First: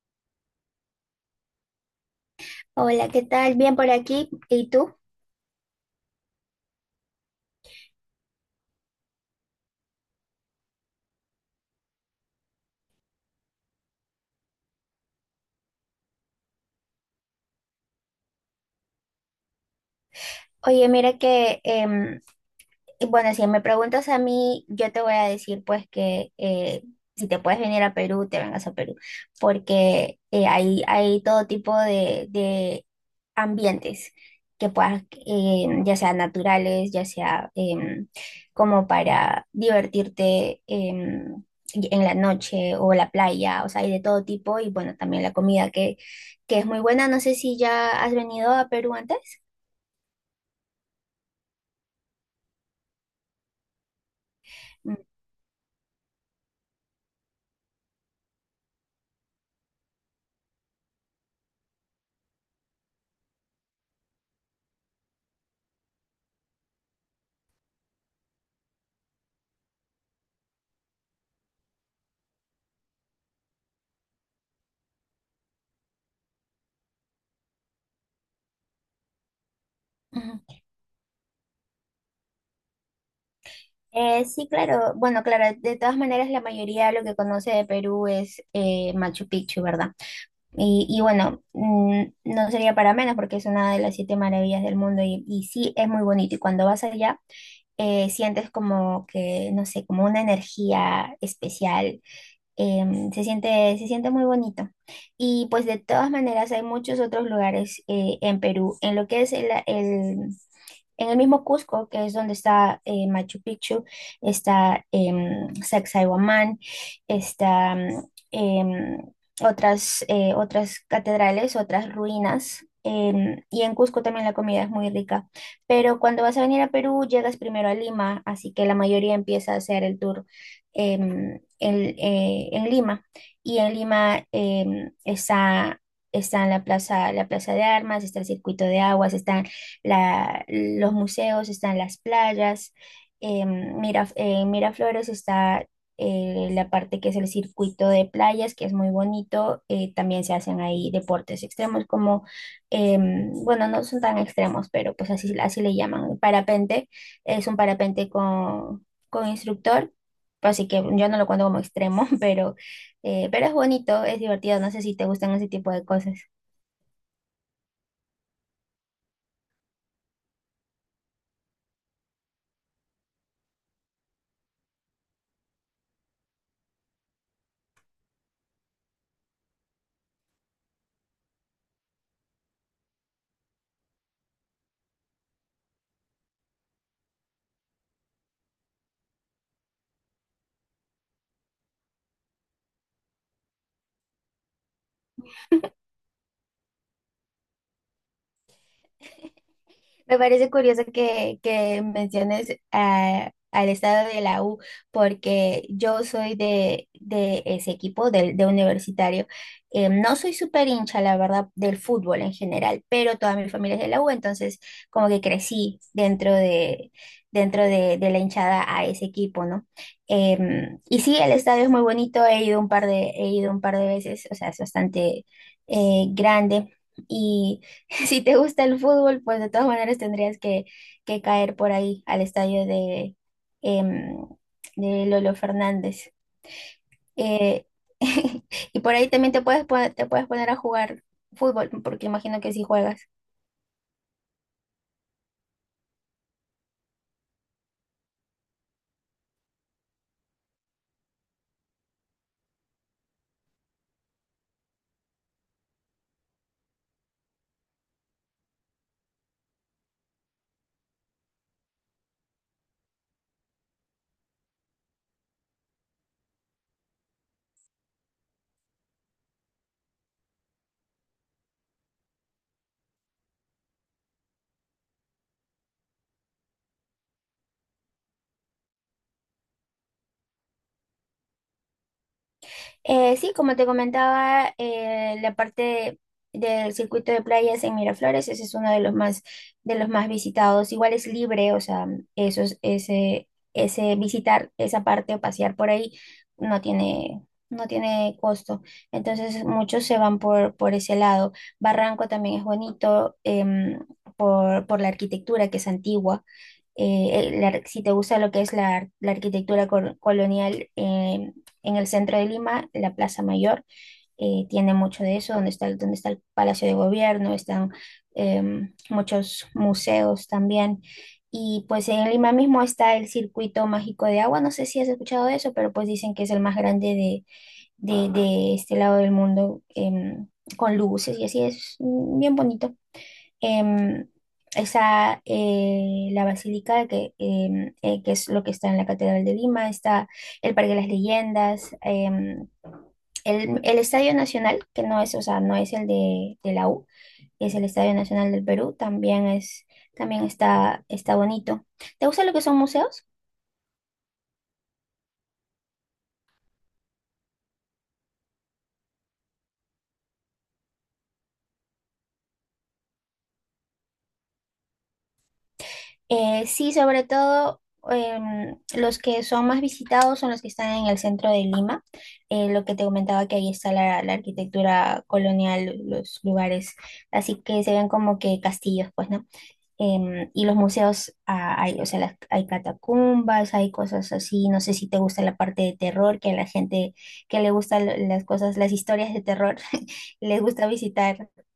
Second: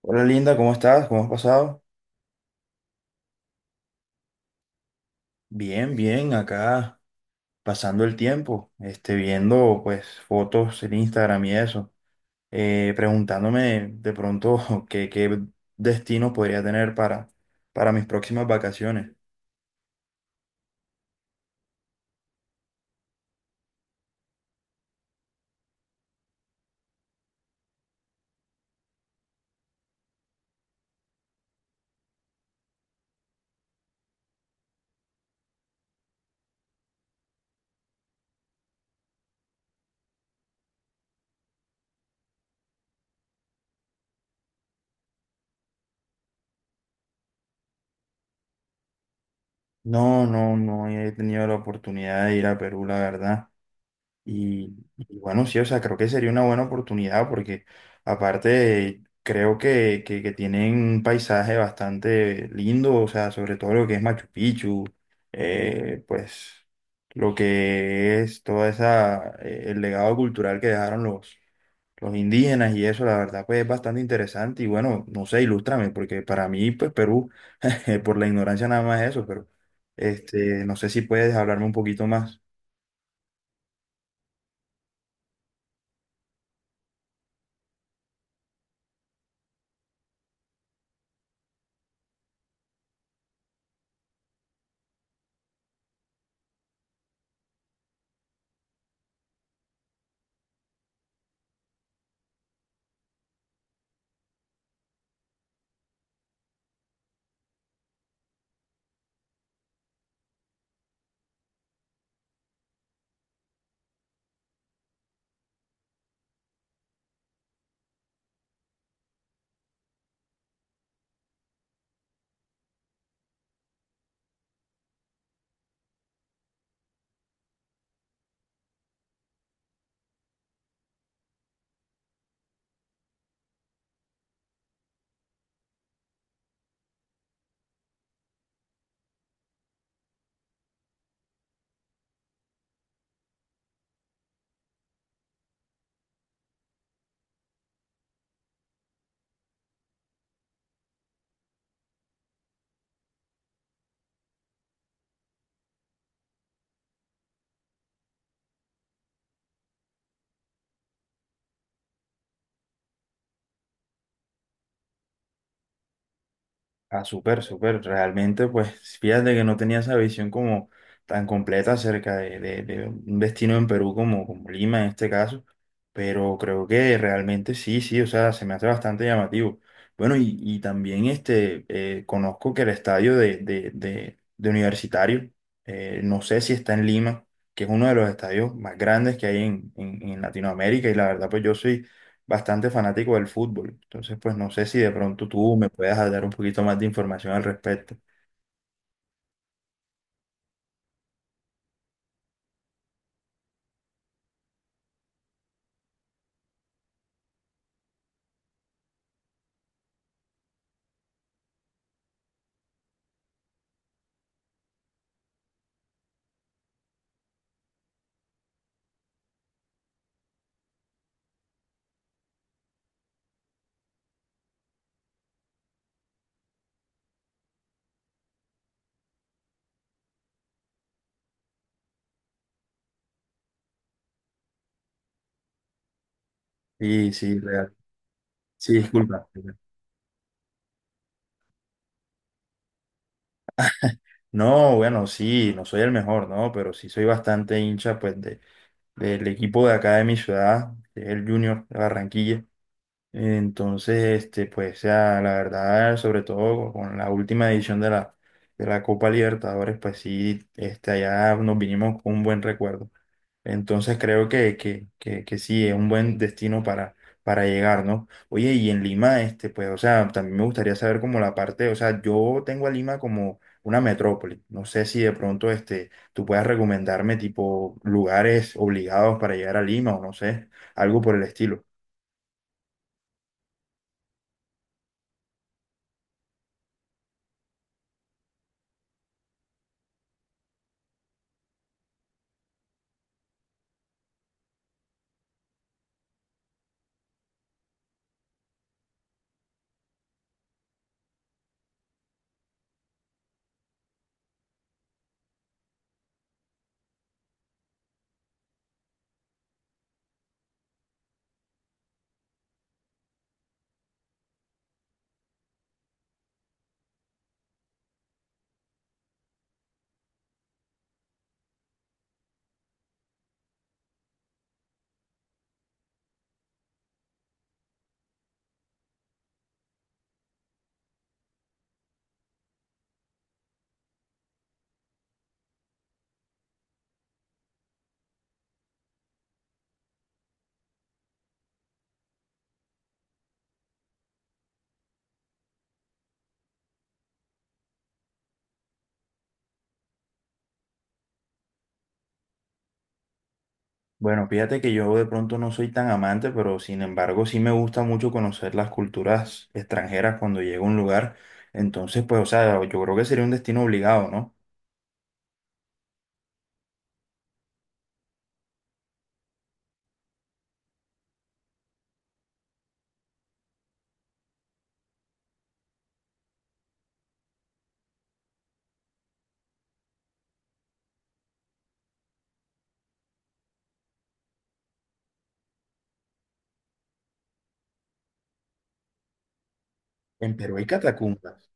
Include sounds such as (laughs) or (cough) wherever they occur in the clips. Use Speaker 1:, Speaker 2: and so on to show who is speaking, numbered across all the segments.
Speaker 1: Hola Linda, ¿cómo estás? ¿Cómo has pasado?
Speaker 2: Hola, ¿qué tal? Bien por aquí. ¿Y tú?
Speaker 1: Bien, bien, acá pasando el tiempo, viendo pues fotos en Instagram y eso. Preguntándome de pronto (laughs) qué destino podría tener para mis próximas vacaciones.
Speaker 2: Oye, mira que, y bueno, si me preguntas a mí, yo te voy a decir pues que si te puedes venir a Perú, te vengas a Perú, porque hay todo tipo de ambientes que puedas, ya sea naturales, ya sea como para divertirte en la noche o la playa, o sea, hay de todo tipo y bueno, también la comida que es muy buena. No sé si ya has venido a Perú antes.
Speaker 1: No, no he tenido la oportunidad de ir a Perú, la verdad. Y,
Speaker 2: Mm,
Speaker 1: y bueno, sí, o sea, creo que sería una buena oportunidad porque aparte creo que tienen un paisaje bastante lindo, o sea, sobre todo lo que es Machu Picchu, pues lo que es toda esa, el legado cultural que dejaron los indígenas y eso, la verdad, pues es bastante interesante y bueno, no sé, ilústrame, porque para mí, pues Perú, (laughs) por la ignorancia nada más es eso, pero
Speaker 2: ujú.
Speaker 1: no sé si puedes hablarme un poquito más.
Speaker 2: Sí, claro. Bueno, claro, de todas maneras la mayoría lo que conoce de Perú es Machu Picchu, ¿verdad? Y bueno, mm, no sería para menos porque es una de las siete maravillas del mundo y sí es muy bonito. Y cuando vas allá, sientes como que, no sé, como una energía especial. Se siente muy bonito. Y pues de todas maneras hay muchos otros lugares en Perú. En lo que es en el mismo Cusco, que es donde está Machu Picchu, está Sacsayhuamán, está otras, otras catedrales, otras ruinas. Em, y en Cusco también la comida es muy rica. Pero cuando vas a venir a Perú, llegas primero a Lima, así que la mayoría empieza a hacer el tour en Lima. Y en Lima está en la plaza de armas, está el circuito de aguas, está los museos, están las playas, en Miraflores está la parte que es el circuito de playas, que es muy bonito, también se hacen ahí deportes extremos como, bueno, no son tan extremos, pero pues así le llaman, parapente, es un parapente con instructor. Pues así que yo no lo cuento como extremo, (laughs) pero es bonito, es divertido. No sé si te gustan ese tipo de cosas.
Speaker 1: Ah, súper, súper. Realmente, pues, fíjate que no tenía esa visión como tan completa acerca de un destino en Perú como, como Lima en este caso, pero creo que realmente sí, sí, o sea, se me hace bastante llamativo. Bueno, y también conozco que el estadio de Universitario, no sé si está en Lima, que es uno de los estadios más grandes que hay en, en Latinoamérica, y la verdad, pues yo soy bastante fanático del fútbol. Entonces, pues no sé si de pronto tú me puedas dar un poquito más de información al respecto.
Speaker 2: Me parece curioso que menciones al estado de la U, porque yo soy de ese equipo, del de universitario. No soy súper hincha, la verdad, del fútbol en general, pero toda mi familia es de la U, entonces como que crecí dentro de la hinchada a ese equipo, ¿no? Em, y sí, el estadio es muy bonito, he ido un par de veces, o sea, es bastante grande. Si te gusta el fútbol, pues de todas maneras tendrías que caer por ahí al estadio de, em, de Lolo Fernández.
Speaker 1: Sí, sí,
Speaker 2: Eh,
Speaker 1: real.
Speaker 2: (laughs)
Speaker 1: Sí,
Speaker 2: y por ahí
Speaker 1: disculpa.
Speaker 2: también te puedes, te puedes poner a jugar fútbol, porque imagino que si juegas.
Speaker 1: No, bueno, sí, no soy el mejor, ¿no? Pero sí soy bastante hincha, pues, de, del equipo de acá de mi ciudad, que es el Junior de Barranquilla. Entonces, pues ya, la verdad, sobre todo con la última edición de la Copa Libertadores, pues sí, allá nos vinimos con un buen recuerdo. Entonces creo que sí, es un buen destino para llegar, ¿no? Oye, y en Lima, pues, o sea, también me gustaría saber como la parte, o sea, yo tengo a Lima como una metrópoli. No sé si de pronto, tú puedas recomendarme tipo lugares obligados para llegar a Lima o no sé, algo por el estilo.
Speaker 2: Sí, como te comentaba, la parte del circuito de playas en Miraflores, ese es uno de los más visitados. Igual es libre, o sea, ese visitar esa parte o pasear por ahí no tiene, no tiene costo. Entonces muchos se van por ese lado. Barranco también es bonito, por la arquitectura que es antigua. Si te gusta lo que es la arquitectura colonial, en el centro de Lima, la Plaza Mayor tiene mucho de eso, donde está, donde está el Palacio de Gobierno, están muchos museos también. Y pues en Lima mismo está el Circuito Mágico de Agua, no sé si has escuchado de eso, pero pues dicen que es el más grande de, de este lado del mundo, con luces y así es mm, bien bonito. em, Está la basílica, que es lo que está en la Catedral de Lima, está el Parque de las Leyendas, el Estadio Nacional, que no es, o sea, no es el de la U, es el Estadio Nacional del Perú, también es, también está, está bonito. ¿Te gusta lo que son museos?
Speaker 1: Bueno, fíjate que yo de pronto no soy tan amante, pero sin embargo sí me gusta mucho conocer las culturas extranjeras cuando llego a un lugar. Entonces, pues, o sea, yo creo que sería un destino obligado, ¿no?
Speaker 2: Sí, sobre todo los que son más visitados son los que están en el centro de Lima. Lo que te comentaba que ahí está la arquitectura colonial, los lugares, así que se ven como que castillos, pues, ¿no? Em, y los museos, ah, hay, o sea, hay catacumbas, hay cosas así. No sé si te gusta la parte de terror, que a la gente que le gustan las cosas, las historias de terror, (laughs)
Speaker 1: ¿En
Speaker 2: les
Speaker 1: Perú hay
Speaker 2: gusta visitar.
Speaker 1: catacumbas,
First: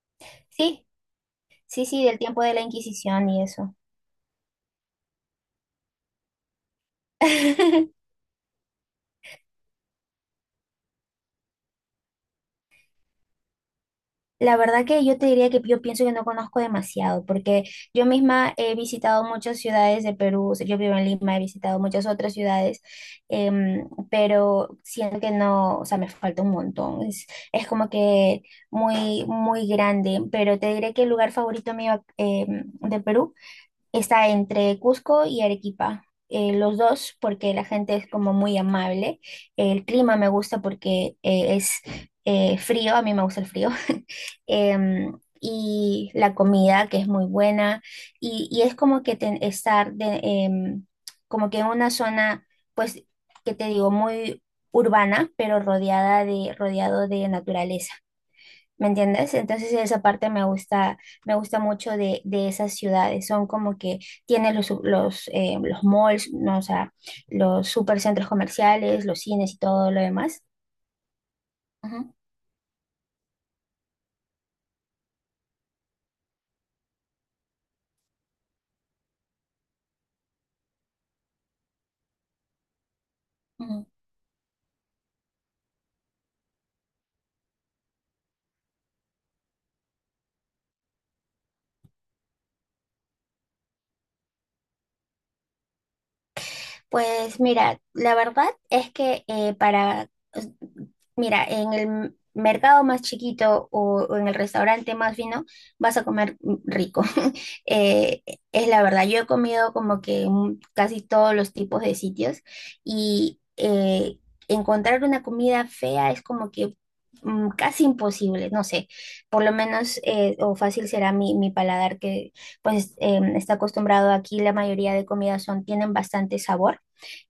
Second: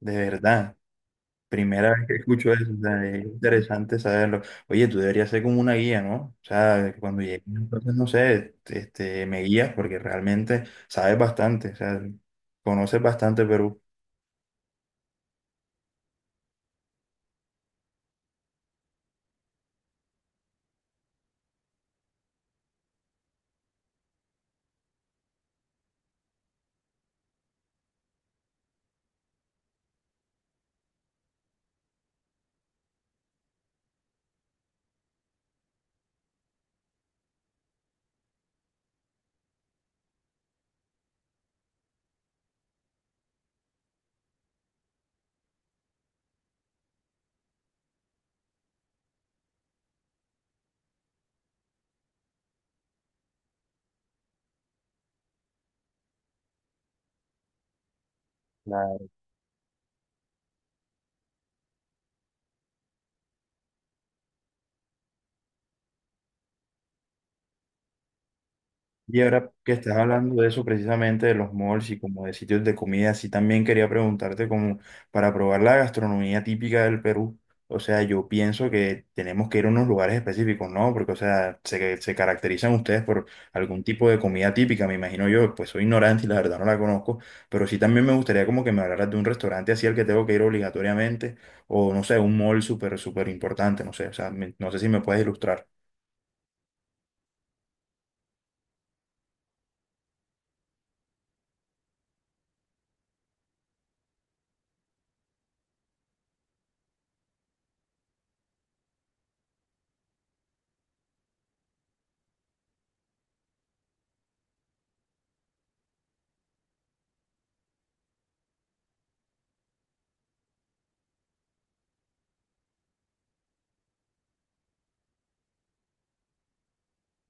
Speaker 1: de verdad?
Speaker 2: Sí, sí,
Speaker 1: Primera
Speaker 2: sí,
Speaker 1: vez que
Speaker 2: del tiempo
Speaker 1: escucho
Speaker 2: de la
Speaker 1: eso, o sea, es
Speaker 2: Inquisición y eso.
Speaker 1: interesante saberlo. Oye, tú deberías ser como una guía, ¿no? O sea, cuando llegues, entonces,
Speaker 2: (laughs)
Speaker 1: no sé, me guías porque realmente sabes bastante, o sea, conoces bastante Perú.
Speaker 2: La verdad que yo te diría que yo pienso que no conozco demasiado, porque yo misma he visitado muchas ciudades de Perú, o sea, yo vivo en Lima, he visitado muchas otras ciudades, pero siento que no, o sea, me falta un montón, es como que muy, muy grande, pero te diré que el lugar favorito mío de Perú está entre Cusco y Arequipa. Eh, los dos, porque la gente es como muy amable. El clima me gusta porque es frío, a mí me gusta el frío. (laughs) Em, y la comida, que es muy buena. Y es como que como que en una zona, pues, que te digo, muy urbana, pero rodeado de naturaleza. ¿Me entiendes? Entonces esa parte me gusta mucho de esas ciudades. Son como que tienen los malls, ¿no? O sea, los supercentros comerciales,
Speaker 1: Y
Speaker 2: los
Speaker 1: ahora
Speaker 2: cines y
Speaker 1: que
Speaker 2: todo
Speaker 1: estás
Speaker 2: lo
Speaker 1: hablando
Speaker 2: demás.
Speaker 1: de eso precisamente, de los malls y
Speaker 2: Ujú,
Speaker 1: como de sitios de comida, sí también quería preguntarte como para probar la gastronomía típica del Perú. O sea, yo pienso que tenemos que ir a unos lugares específicos, ¿no? Porque, o sea, se caracterizan ustedes por algún
Speaker 2: ujú.
Speaker 1: tipo de comida típica, me imagino yo, pues soy ignorante y la verdad no la conozco, pero sí también me gustaría como que me hablaras de un restaurante así al que tengo que ir obligatoriamente, o no sé, un mall súper, súper importante, no sé, o sea, no sé si me puedes ilustrar.
Speaker 2: Pues mira, la verdad es que mira, en el mercado más chiquito o en el restaurante más fino vas a comer rico. (laughs) Eh, es la verdad, yo he comido como que en casi todos los tipos de sitios y encontrar una comida fea es como que mm, casi imposible, no sé, por lo menos o fácil será mi paladar que pues está acostumbrado aquí, la mayoría de comidas son, tienen bastante sabor.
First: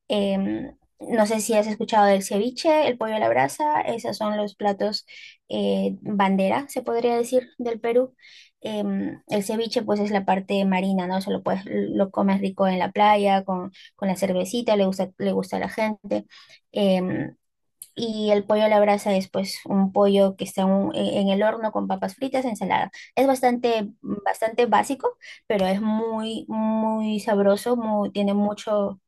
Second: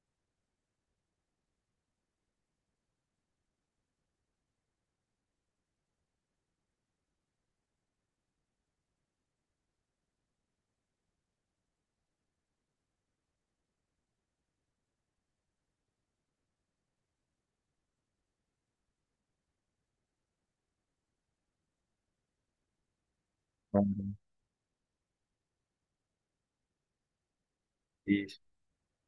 Speaker 2: Em, no sé si has escuchado del ceviche, el pollo a la brasa, esos son los platos bandera, se podría decir, del Perú. Em, el ceviche pues es la parte marina, ¿no? Se lo puedes, lo comes rico en la playa, con la cervecita, le gusta a la gente. Em, y el pollo a la brasa es pues un pollo que está en, en el horno con papas fritas, ensalada. Es bastante,
Speaker 1: Ujú.
Speaker 2: bastante básico, pero es muy, sabroso, muy- tiene mucho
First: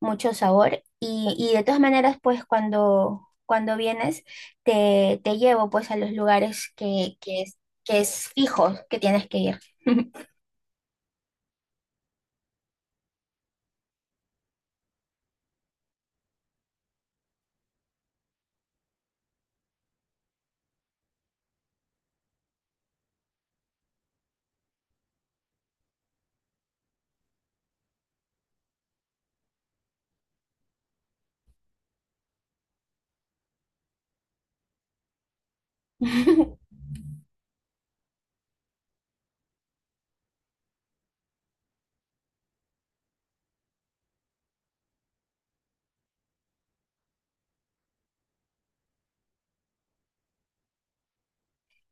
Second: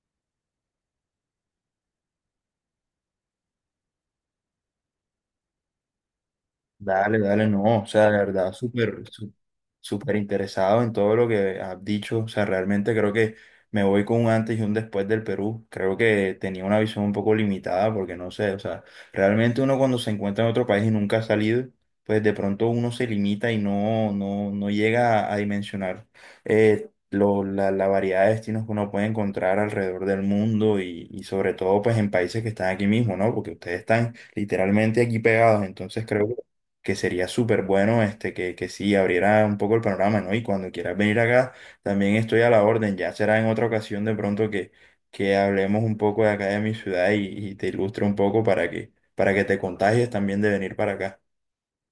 Speaker 2: mucho sabor. Y de todas maneras, pues cuando, cuando vienes, te llevo pues a los lugares
Speaker 1: Dale, dale, no, o
Speaker 2: que
Speaker 1: sea, la
Speaker 2: es
Speaker 1: verdad,
Speaker 2: fijo que
Speaker 1: súper,
Speaker 2: tienes que ir.
Speaker 1: súper interesado en todo lo que has dicho, o sea, realmente creo que me voy con un antes y un después del Perú, creo que tenía una visión un poco limitada, porque no sé, o sea, realmente uno cuando se encuentra en otro país y nunca ha salido, pues de pronto uno se limita y no llega a dimensionar la variedad de destinos que uno puede encontrar alrededor del mundo y sobre todo pues en países que están aquí mismo, ¿no? Porque ustedes están literalmente aquí pegados. Entonces creo
Speaker 2: (laughs)
Speaker 1: que sería súper bueno que sí abriera un poco el panorama, ¿no? Y cuando quieras venir acá, también estoy a la orden. Ya será en otra ocasión de pronto que hablemos un poco de acá de mi ciudad y te ilustre un poco para que te contagies también de venir para acá.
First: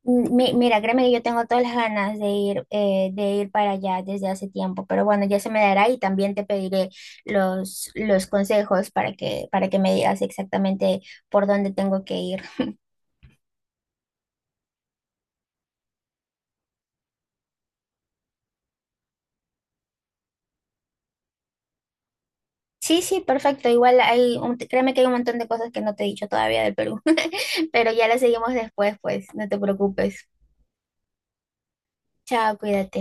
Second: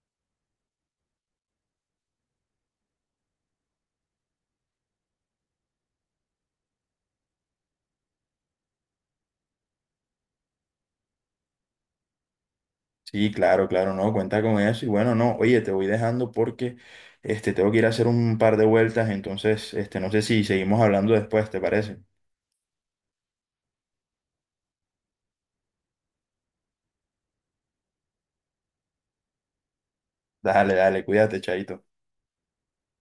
Speaker 2: Mira, créeme que yo tengo todas las ganas de ir para allá desde hace tiempo, pero bueno, ya se me dará y también te pediré los consejos para para que me digas exactamente por dónde tengo que ir.
Speaker 1: Sí, claro, claro, no, cuenta con eso. Y bueno, no, oye, te voy dejando porque tengo que ir a hacer un par de vueltas, entonces no sé si seguimos hablando después, ¿te parece?
Speaker 2: Sí, sí, perfecto. Igual hay, créeme que hay un montón de cosas que no te he dicho todavía del Perú, (laughs) pero ya las seguimos después, pues, no te preocupes.
Speaker 1: Dale, dale, cuídate, chaito.
Speaker 2: Chao, cuídate.